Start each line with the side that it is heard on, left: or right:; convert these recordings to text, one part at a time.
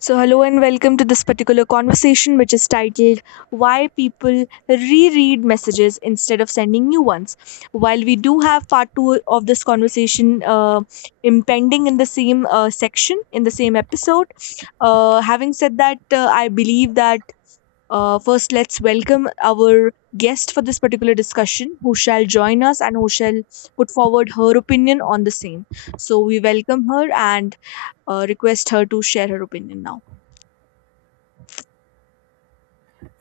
left: So, hello and welcome to this particular conversation, which is titled Why People Reread Messages Instead of Sending New Ones. While we do have part two of this conversation impending in the same section, in the same episode, having said that, I believe that first let's welcome our guest for this particular discussion who shall join us and who shall put forward her opinion on the same. So, we welcome her and request her to share her opinion now.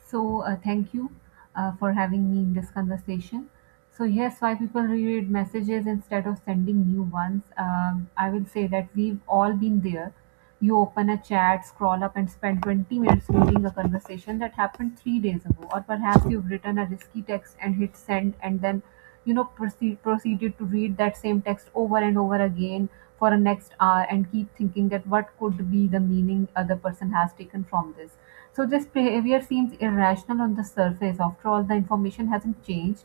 right: Thank you for having me in this conversation. So yes, why people reread messages instead of sending new ones. I will say that we've all been there. You open a chat, scroll up, and spend 20 minutes reading a conversation that happened three days ago. Or perhaps you've written a risky text and hit send, and then proceeded to read that same text over and over again for the next hour and keep thinking that what could be the meaning other person has taken from this. So this behavior seems irrational on the surface. After all, the information hasn't changed,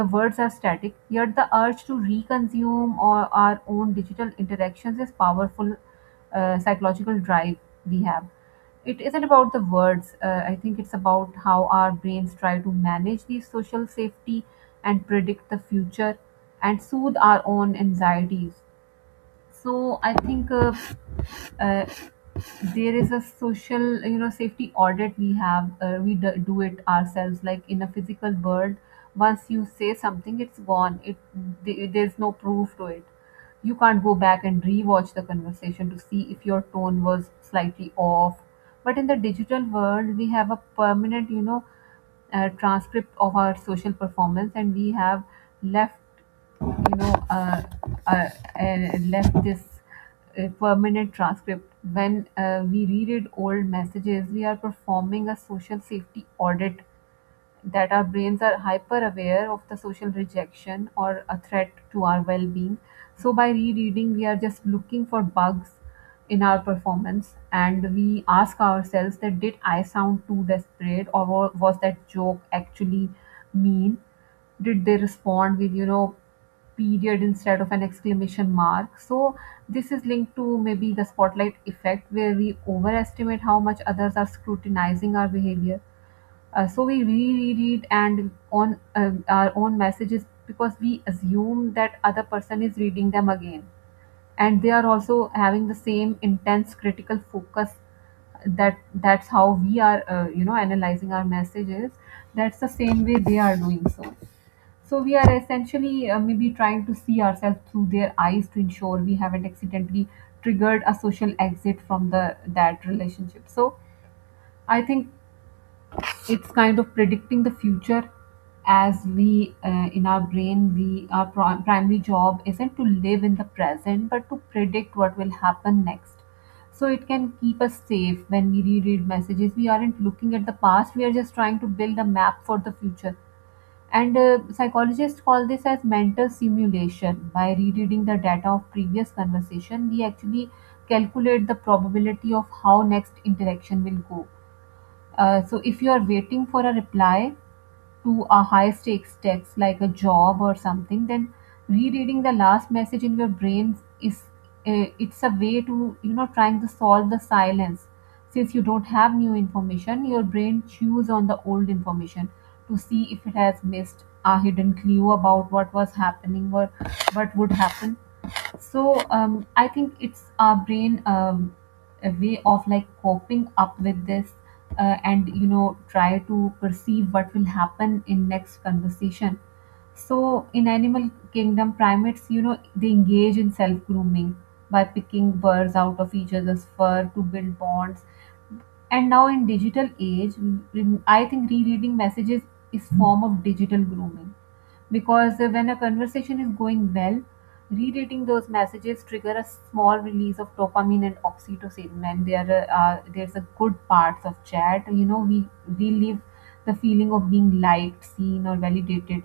right: the words are static, yet the urge to reconsume or our own digital interactions is powerful. Psychological drive we have. It isn't about the words. I think it's about how our brains try to manage the social safety and predict the future and soothe our own anxieties. So I think uh, there is a social, you know, safety audit we have. We do it ourselves, like in a physical world. Once you say something, it's gone. There's no proof to it. You can't go back and rewatch the conversation to see if your tone was slightly off. But in the digital world we have a permanent, you know, transcript of our social performance, and we have left you know uh, left this permanent transcript. When we reread old messages, we are performing a social safety audit. That our brains are hyper aware of the social rejection or a threat to our well being. So, by rereading, we are just looking for bugs in our performance, and we ask ourselves that did I sound too desperate, or was that joke actually mean? Did they respond with, you know, period instead of an exclamation mark? So this is linked to maybe the spotlight effect, where we overestimate how much others are scrutinizing our behavior. So we reread it and on our own messages because we assume that other person is reading them again, and they are also having the same intense critical focus. That that's how we are you know analyzing our messages, that's the same way they are doing so. So we are essentially, maybe, trying to see ourselves through their eyes to ensure we haven't accidentally triggered a social exit from the that relationship. So I think it's kind of predicting the future. As we, in our brain, we our primary job isn't to live in the present but to predict what will happen next, so it can keep us safe. When we reread messages, we aren't looking at the past, we are just trying to build a map for the future. And psychologists call this as mental simulation. By rereading the data of previous conversation we actually calculate the probability of how next interaction will go. So if you are waiting for a reply to a high stakes text like a job or something, then rereading the last message in your brain is, it's a way to you know trying to solve the silence. Since you don't have new information, your brain chews on the old information to see if it has missed a hidden clue about what was happening or what would happen. So I think it's our brain, a way of like coping up with this, and you know try to perceive what will happen in next conversation. So in animal kingdom, primates, you know, they engage in self grooming by picking burrs out of each other's fur to build bonds. And now in digital age, I think rereading messages is form of digital grooming. Because when a conversation is going well, rereading those messages trigger a small release of dopamine and oxytocin, and there are, there's a good parts of chat, you know, we relive the feeling of being liked, seen, or validated.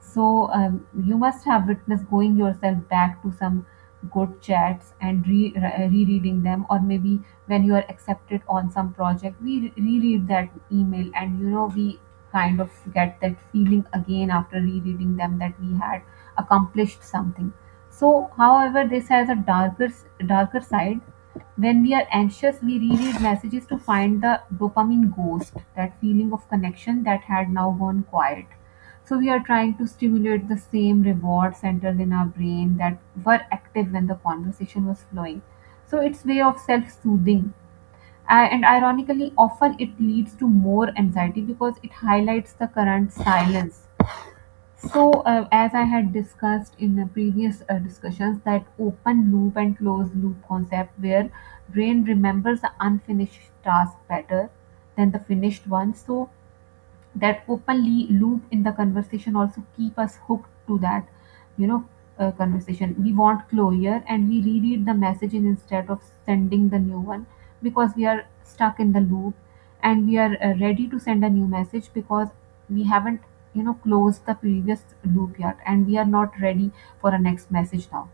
right: So you must have witnessed going yourself back to some good chats and rereading them, or maybe when you are accepted on some project, we reread that email, and you know we kind of get that feeling again after rereading them, that we had accomplished something. So, however, this has a darker side. When we are anxious, we reread messages to find the dopamine ghost, that feeling of connection that had now gone quiet. So we are trying to stimulate the same reward centers in our brain that were active when the conversation was flowing. So it's way of self-soothing. And ironically, often it leads to more anxiety because it highlights the current silence. So, as I had discussed in the previous discussions, that open loop and closed loop concept, where brain remembers the unfinished task better than the finished one. So, that openly loop in the conversation also keep us hooked to that, you know, conversation. We want closure, and we reread the message instead of sending the new one because we are stuck in the loop. And we are ready to send a new message because we haven't, you know, closed the previous loop yet, and we are not ready for a next message now.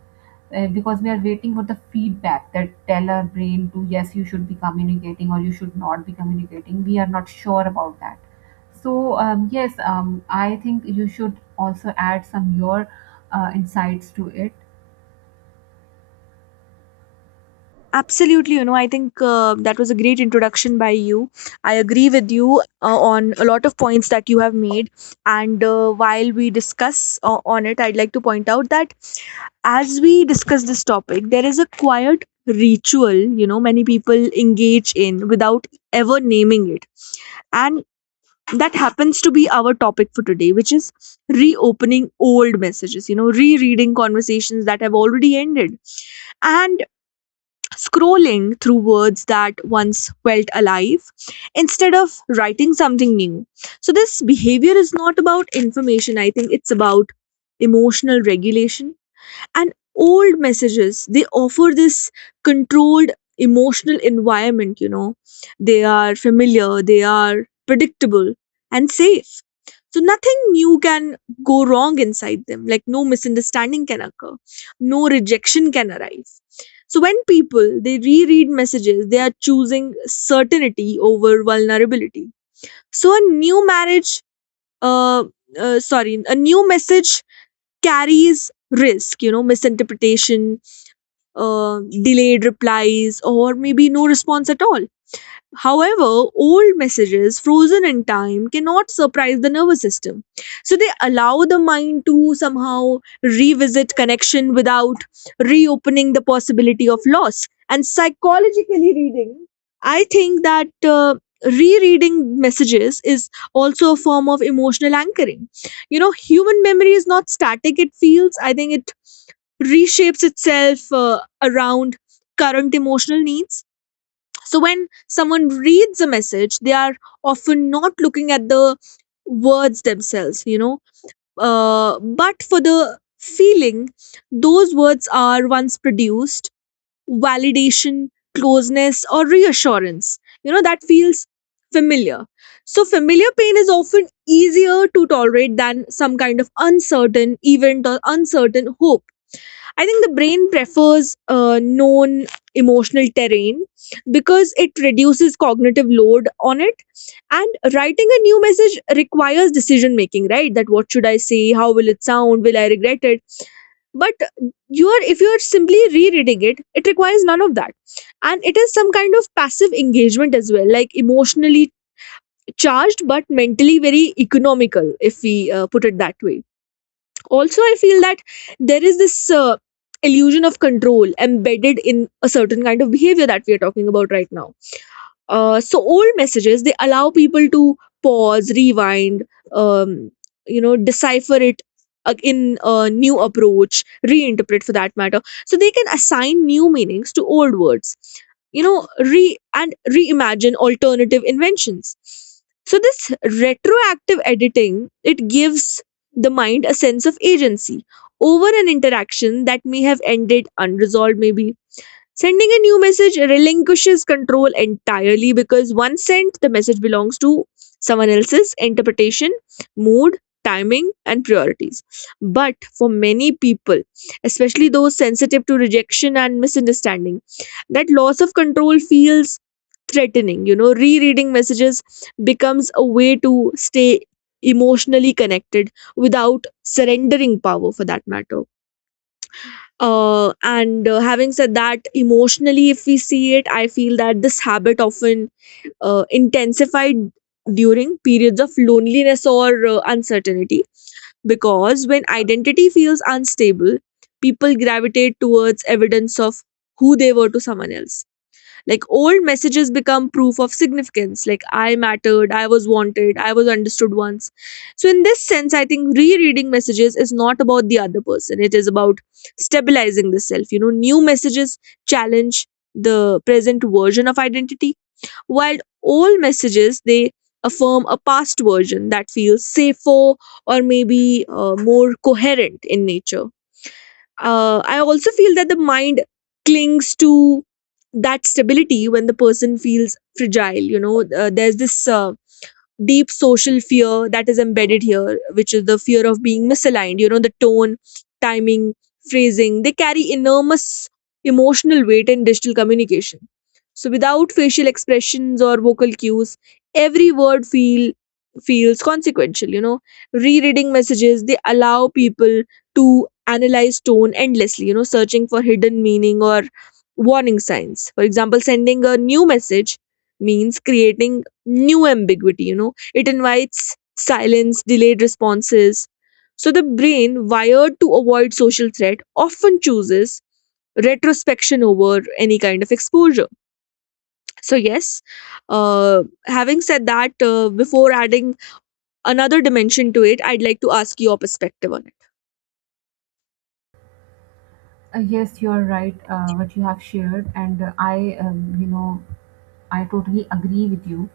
right: Because we are waiting for the feedback that tell our brain to yes you should be communicating or you should not be communicating. We are not sure about that. So yes, I think you should also add some your insights to it.
left: Absolutely, you know, I think that was a great introduction by you. I agree with you on a lot of points that you have made. And while we discuss on it, I'd like to point out that as we discuss this topic, there is a quiet ritual, you know, many people engage in without ever naming it. And that happens to be our topic for today, which is reopening old messages, you know, rereading conversations that have already ended, and scrolling through words that once felt alive instead of writing something new. So, this behavior is not about information, I think it's about emotional regulation, and old messages, they offer this controlled emotional environment, you know. They are familiar, they are predictable, and safe. So nothing new can go wrong inside them. Like, no misunderstanding can occur, no rejection can arise. So when people, they reread messages, they are choosing certainty over vulnerability. So a new marriage, uh, sorry, a new message carries risk, you know, misinterpretation, delayed replies, or maybe no response at all. However, old messages frozen in time cannot surprise the nervous system. So they allow the mind to somehow revisit connection without reopening the possibility of loss. And psychologically reading, I think that rereading messages is also a form of emotional anchoring. You know, human memory is not static, it feels, I think it reshapes itself around current emotional needs. So when someone reads a message, they are often not looking at the words themselves, you know, but for the feeling those words are once produced: validation, closeness, or reassurance. You know, that feels familiar. So, familiar pain is often easier to tolerate than some kind of uncertain event or uncertain hope. I think the brain prefers known emotional terrain because it reduces cognitive load on it. And writing a new message requires decision making, right? That what should I say? How will it sound? Will I regret it? But you are, if you are simply rereading it, it requires none of that. And it is some kind of passive engagement as well, like emotionally charged but mentally very economical, if we put it that way. Also, I feel that there is this illusion of control embedded in a certain kind of behavior that we are talking about right now. So old messages, they allow people to pause, rewind, um, you know, decipher it in a new approach, reinterpret, for that matter. So they can assign new meanings to old words. You know, re and reimagine alternative inventions. So this retroactive editing, it gives the mind a sense of agency over an interaction that may have ended unresolved, maybe. Sending a new message relinquishes control entirely, because once sent, the message belongs to someone else's interpretation, mood, timing, and priorities. But for many people, especially those sensitive to rejection and misunderstanding, that loss of control feels threatening. You know, rereading messages becomes a way to stay emotionally connected without surrendering power, for that matter. And having said that, emotionally, if we see it, I feel that this habit often intensified during periods of loneliness or uncertainty, because when identity feels unstable, people gravitate towards evidence of who they were to someone else. Like, old messages become proof of significance, like I mattered, I was wanted, I was understood once. So, in this sense, I think rereading messages is not about the other person, it is about stabilizing the self. You know, new messages challenge the present version of identity, while old messages, they affirm a past version that feels safer or maybe more coherent in nature. I also feel that the mind clings to that stability when the person feels fragile. You know, there's this. Deep social fear that is embedded here, which is the fear of being misaligned. You know, the tone, timing, phrasing, they carry enormous emotional weight in digital communication. So without facial expressions or vocal cues, every word feels consequential, you know. Rereading messages, they allow people to analyze tone endlessly, you know, searching for hidden meaning or warning signs. For example, sending a new message means creating new ambiguity, you know, it invites silence, delayed responses. So the brain, wired to avoid social threat, often chooses retrospection over any kind of exposure. So, yes, having said that, before adding another dimension to it, I'd like to ask your perspective on.
right: Yes, you're right. What you have shared, and I, you know, I totally agree with you.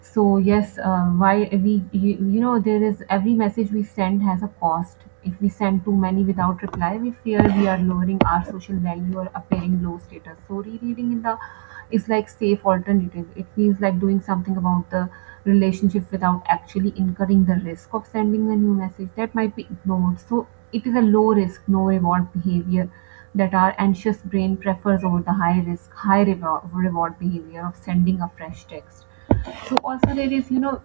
right: So yes, why you know, there is every message we send has a cost. If we send too many without reply, we fear we are lowering our social value or appearing low status. So rereading in the is like safe alternative. It feels like doing something about the relationship without actually incurring the risk of sending a new message that might be ignored. So it is a low risk, no reward behavior that our anxious brain prefers over the high risk, high reward, reward behavior of sending a fresh text. So also there is, you know,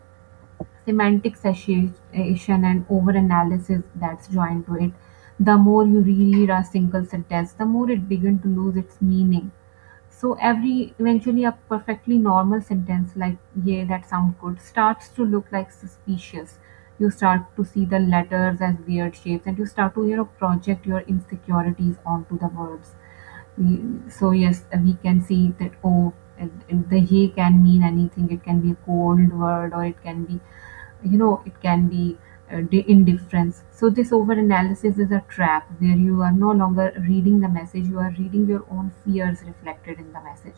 right: semantic satiation and over analysis that's joined to it. The more you reread a single sentence, the more it begins to lose its meaning. So every eventually a perfectly normal sentence like yeah that sounds good starts to look like suspicious. You start to see the letters as weird shapes, and you start to you know project your insecurities onto the words. We- So yes, we can see that, oh, and the ye can mean anything. It can be a cold word, or it can be, you know, it can be, indifference. So this over analysis is a trap, where you are no longer reading the message, you are reading your own fears reflected in the message.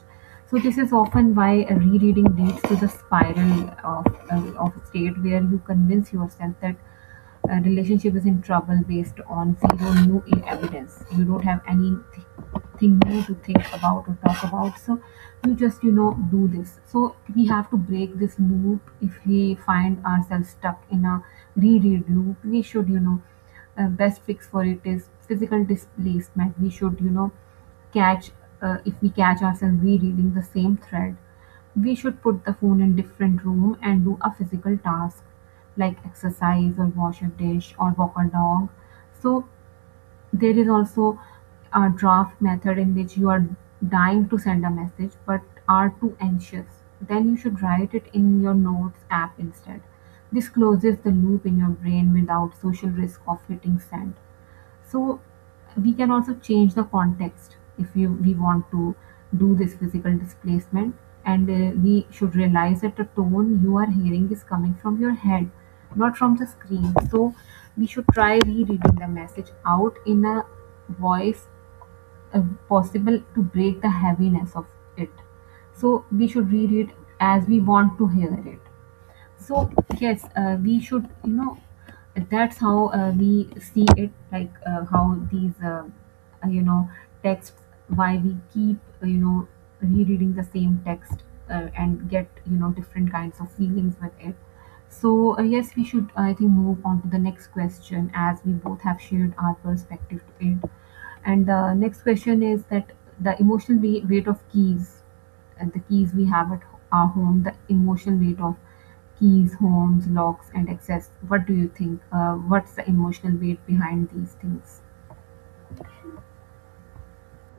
right: So this is often why a rereading leads to the spiral of, of state where you convince yourself that a relationship is in trouble based on zero new evidence. You don't have anything thing new to think about or talk about, so you just, you know, do this. So we have to break this loop. If we find ourselves stuck in a reread loop, we should, you know, best fix for it is physical displacement. We should, you know, catch, if we catch ourselves rereading the same thread, we should put the phone in different room and do a physical task, like exercise or wash a dish or walk a dog. So there is also a draft method, in which you are dying to send a message but are too anxious. Then you should write it in your notes app instead. This closes the loop in your brain without social risk of hitting send. So we can also change the context if you, we want to do this physical displacement. And we should realize that the tone you are hearing is coming from your head, not from the screen. So we should try rereading the message out in a voice, uh, possible to break the heaviness of it. So we should read it as we want to hear it. So yes, we should, you know, that's how we see it, like how these, you know, texts, why we keep, you know, rereading the same text, and get, you know, different kinds of feelings with it. So yes, we should I think move on to the next question, as we both have shared our perspective to it. And the next question is that the emotional weight of keys and the keys we have at our home, the emotional weight of keys, homes, locks, and access. What do you think? What's the emotional weight behind these things?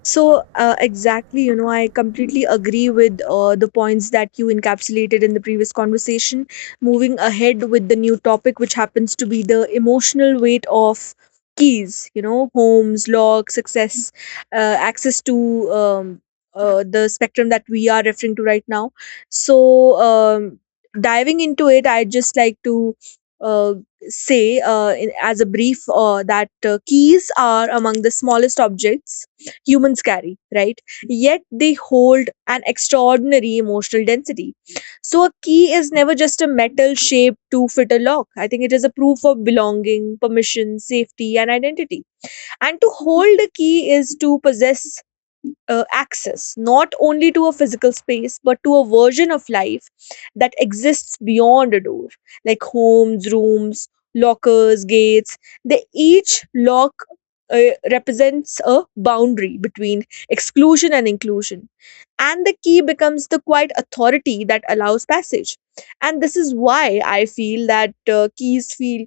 left: So, exactly, you know, I completely agree with the points that you encapsulated in the previous conversation. Moving ahead with the new topic, which happens to be the emotional weight of keys, you know, homes, locks, success, access to the spectrum that we are referring to right now. So, diving into it, I'd just like to uh, say, as a brief, that keys are among the smallest objects humans carry, right? Yet they hold an extraordinary emotional density. So, a key is never just a metal shape to fit a lock. I think it is a proof of belonging, permission, safety, and identity. And to hold a key is to possess access, not only to a physical space but to a version of life that exists beyond a door. Like, homes, rooms, lockers, gates, they each lock, represents a boundary between exclusion and inclusion, and the key becomes the quiet authority that allows passage. And this is why I feel that keys feel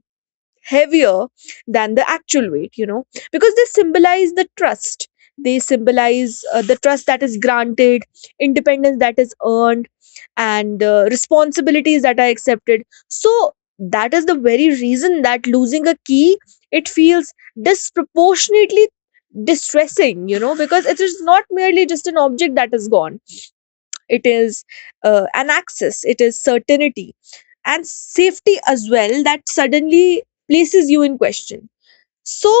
left: heavier than the actual weight, you know, because they symbolize the trust. They symbolize the trust that is granted, independence that is earned, and responsibilities that are accepted. So that is the very reason that losing a key, it feels disproportionately distressing, you know, because it is not merely just an object that is gone. It is an access, it is certainty and safety as well, that suddenly places you in question. So,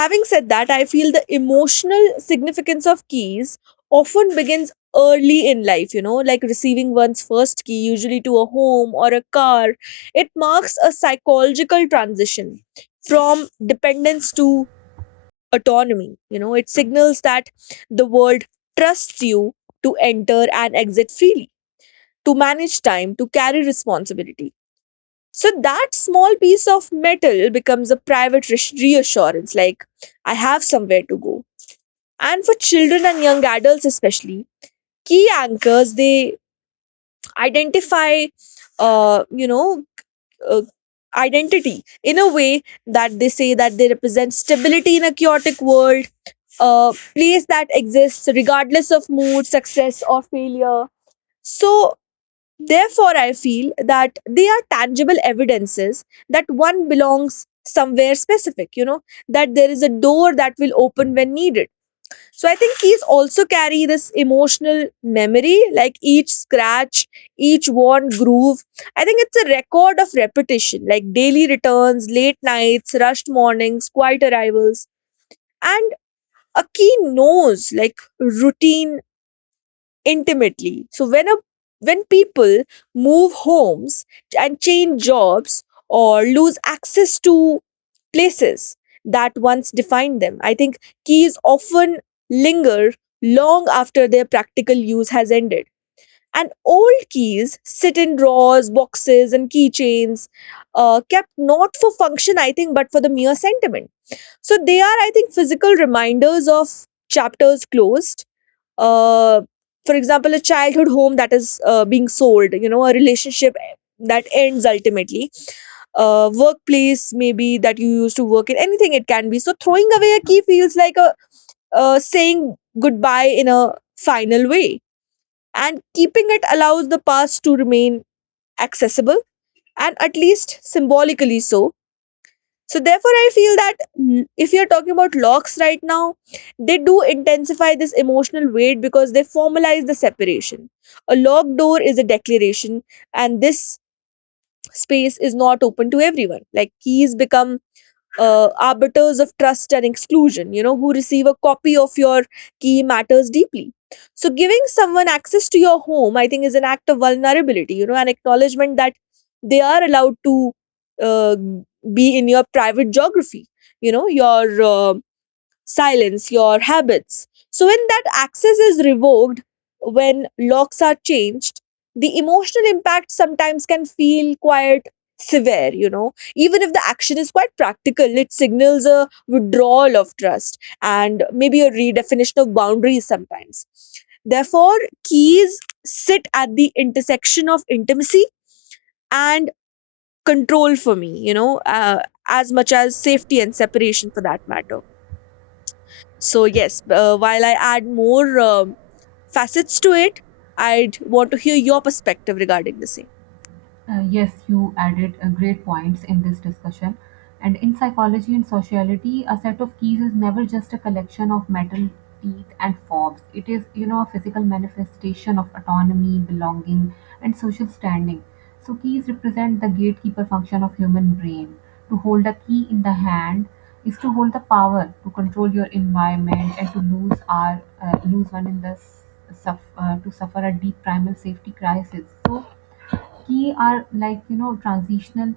left: having said that, I feel the emotional significance of keys often begins early in life, you know, like receiving one's first key, usually to a home or a car. It marks a psychological transition from dependence to autonomy. You know, it signals that the world trusts you to enter and exit freely, to manage time, to carry responsibility. So that small piece of metal becomes a private reassurance, like, I have somewhere to go. And for children and young adults especially, key anchors, they identify, uh, you know, uh, identity in a way, that they say that they represent stability in a chaotic world, a place that exists regardless of mood, success, or failure. So Therefore, I feel that they are tangible evidences that one belongs somewhere specific, you know, that there is a door that will open when needed. So I think keys also carry this emotional memory, like each scratch, each worn groove. I think it's a record of repetition, like daily returns, late nights, rushed mornings, quiet arrivals. And a key knows, like, routine intimately. So when people move homes and change jobs or lose access to places that once defined them, I think keys often linger long after their practical use has ended. And old keys sit in drawers, boxes, and keychains, kept not for function, I think, but for the mere sentiment. So they are, I think, physical reminders of chapters closed, uh, for example, a childhood home that is being sold, you know, a relationship that ends ultimately, workplace maybe that you used to work in, anything it can be. So throwing away a key feels like a saying goodbye in a final way, and keeping it allows the past to remain accessible, and at least symbolically so. So therefore, I feel that, if you're talking about locks right now, they do intensify this emotional weight because they formalize the separation. A locked door is a declaration, and this space is not open to everyone. Like, keys become arbiters of trust and exclusion, you know, who receive a copy of your key matters deeply. So, giving someone access to your home, I think, is an act of vulnerability, you know, an acknowledgement that they are allowed to uh, be in your private geography, you know, your silence, your habits. So, when that access is revoked, when locks are changed, the emotional impact sometimes can feel quite severe, you know. Even if the action is quite practical, it signals a withdrawal of trust and maybe a redefinition of boundaries sometimes. Therefore, keys sit at the intersection of intimacy and control for me, you know, as much as safety and separation, for that matter. So yes, while I add more facets to it, I'd want to hear your perspective regarding the same.
right: Yes, you added great points in this discussion. And in psychology and sociality, a set of keys is never just a collection of metal teeth and fobs. It is a physical manifestation of autonomy, belonging, and social standing. So keys represent the gatekeeper function of human brain. To hold a key in the hand is to hold the power to control your environment, and to lose one in the s- suff- to suffer a deep primal safety crisis. So key are like transitional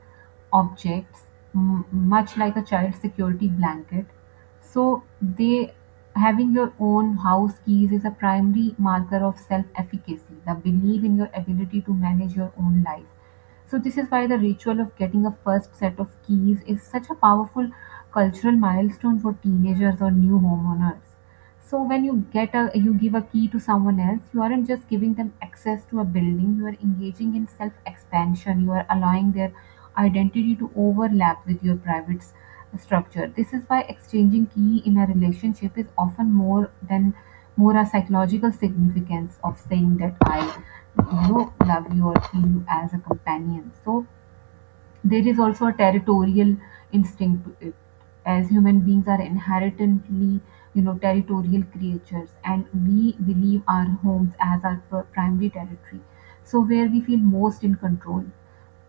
right: objects, much like a child security blanket. So they having your own house keys is a primary marker of self efficacy, the belief in your ability to manage your own life. So this is why the ritual of getting a first set of keys is such a powerful cultural milestone for teenagers or new homeowners. So when you give a key to someone else, you aren't just giving them access to a building. You are engaging in self expansion. You are allowing their identity to overlap with your private structure. This is why exchanging key in a relationship is often more a psychological significance of saying that I love you or feel you as a companion. So there is also a territorial instinct to it, as human beings are inherently territorial creatures, and we believe our homes as our primary territory, so where we feel most in control.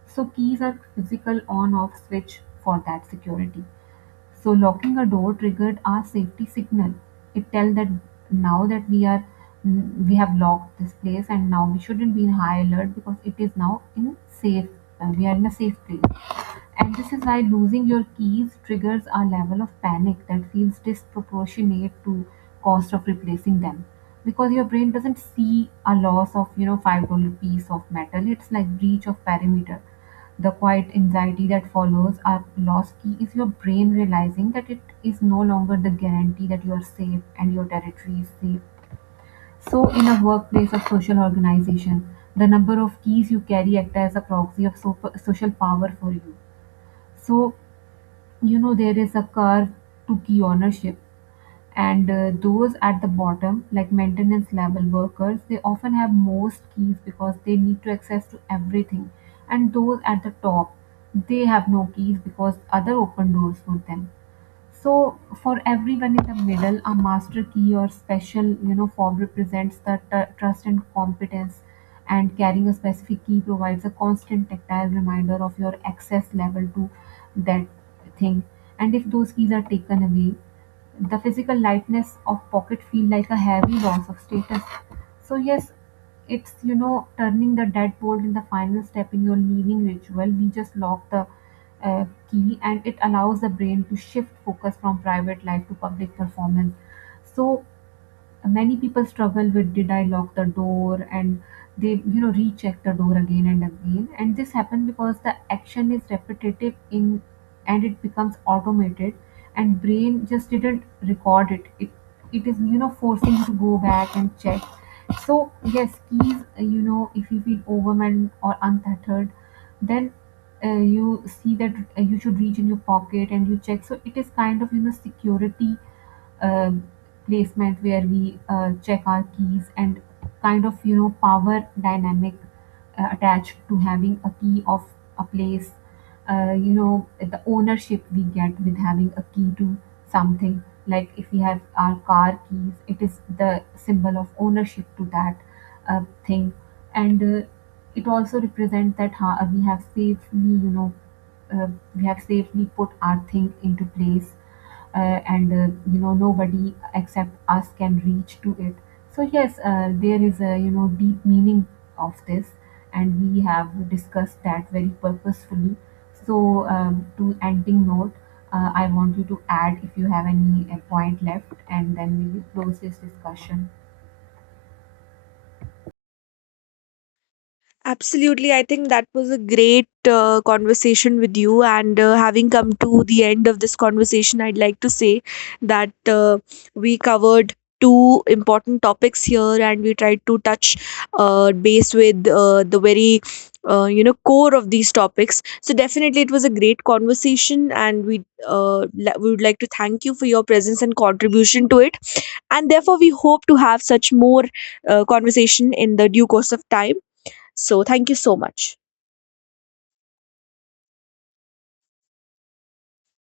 right: So keys are physical on-off switch for that security. So locking a door triggered our safety signal. It tells that now that we have locked this place, and now we shouldn't be in high alert because it is now in safe we are in a safe place. And this is why losing your keys triggers a level of panic that feels disproportionate to cost of replacing them, because your brain doesn't see a loss of $5 piece of metal. It's like breach of perimeter. The quiet anxiety that follows a lost key is your brain realizing that it is no longer the guarantee that you are safe and your territory is safe. So, in a workplace or social organization, the number of keys you carry act as a proxy of social power for you. So, there is a curve to key ownership, and those at the bottom, like maintenance level workers, they often have most keys because they need to access to everything. And those at the top, they have no keys because other open doors for them. So for everyone in the middle, a master key or special form represents the trust and competence. And carrying a specific key provides a constant tactile reminder of your access level to that thing. And if those keys are taken away, the physical lightness of pocket feel like a heavy loss of status. So yes, it's turning the deadbolt in the final step in your leaving ritual. We just lock the uh, key, and it allows the brain to shift focus from private life to public performance. So many people struggle with did I lock the door, and they recheck the door again and again. And this happens because the action is repetitive in and it becomes automated, and brain just didn't record it. It is forcing you to go back and check. So yes, keys, if you feel overwhelmed or untethered, then you see that you should reach in your pocket and you check. So it is kind of security uh, placement where we check our keys, and kind of power dynamic attached to having a key of a place, the ownership we get with having a key to something. Like if we have our car keys, it is the symbol of ownership to that thing. And it also represents that ha we have safely, uh, we have safely put our thing into place. And nobody except us can reach to it. So yes, there is a deep meaning of this, and we have discussed that very purposefully. So, to ending note, I want you to add if you have any point left, and then we will close this discussion.
left: Absolutely. I think that was a great conversation with you. And having come to the end of this conversation, I'd like to say that we covered two important topics here, and we tried to touch base with the very you know, core of these topics. So definitely it was a great conversation, and we we would like to thank you for your presence and contribution to it, and therefore we hope to have such more conversation in the due course of time. So thank you so much.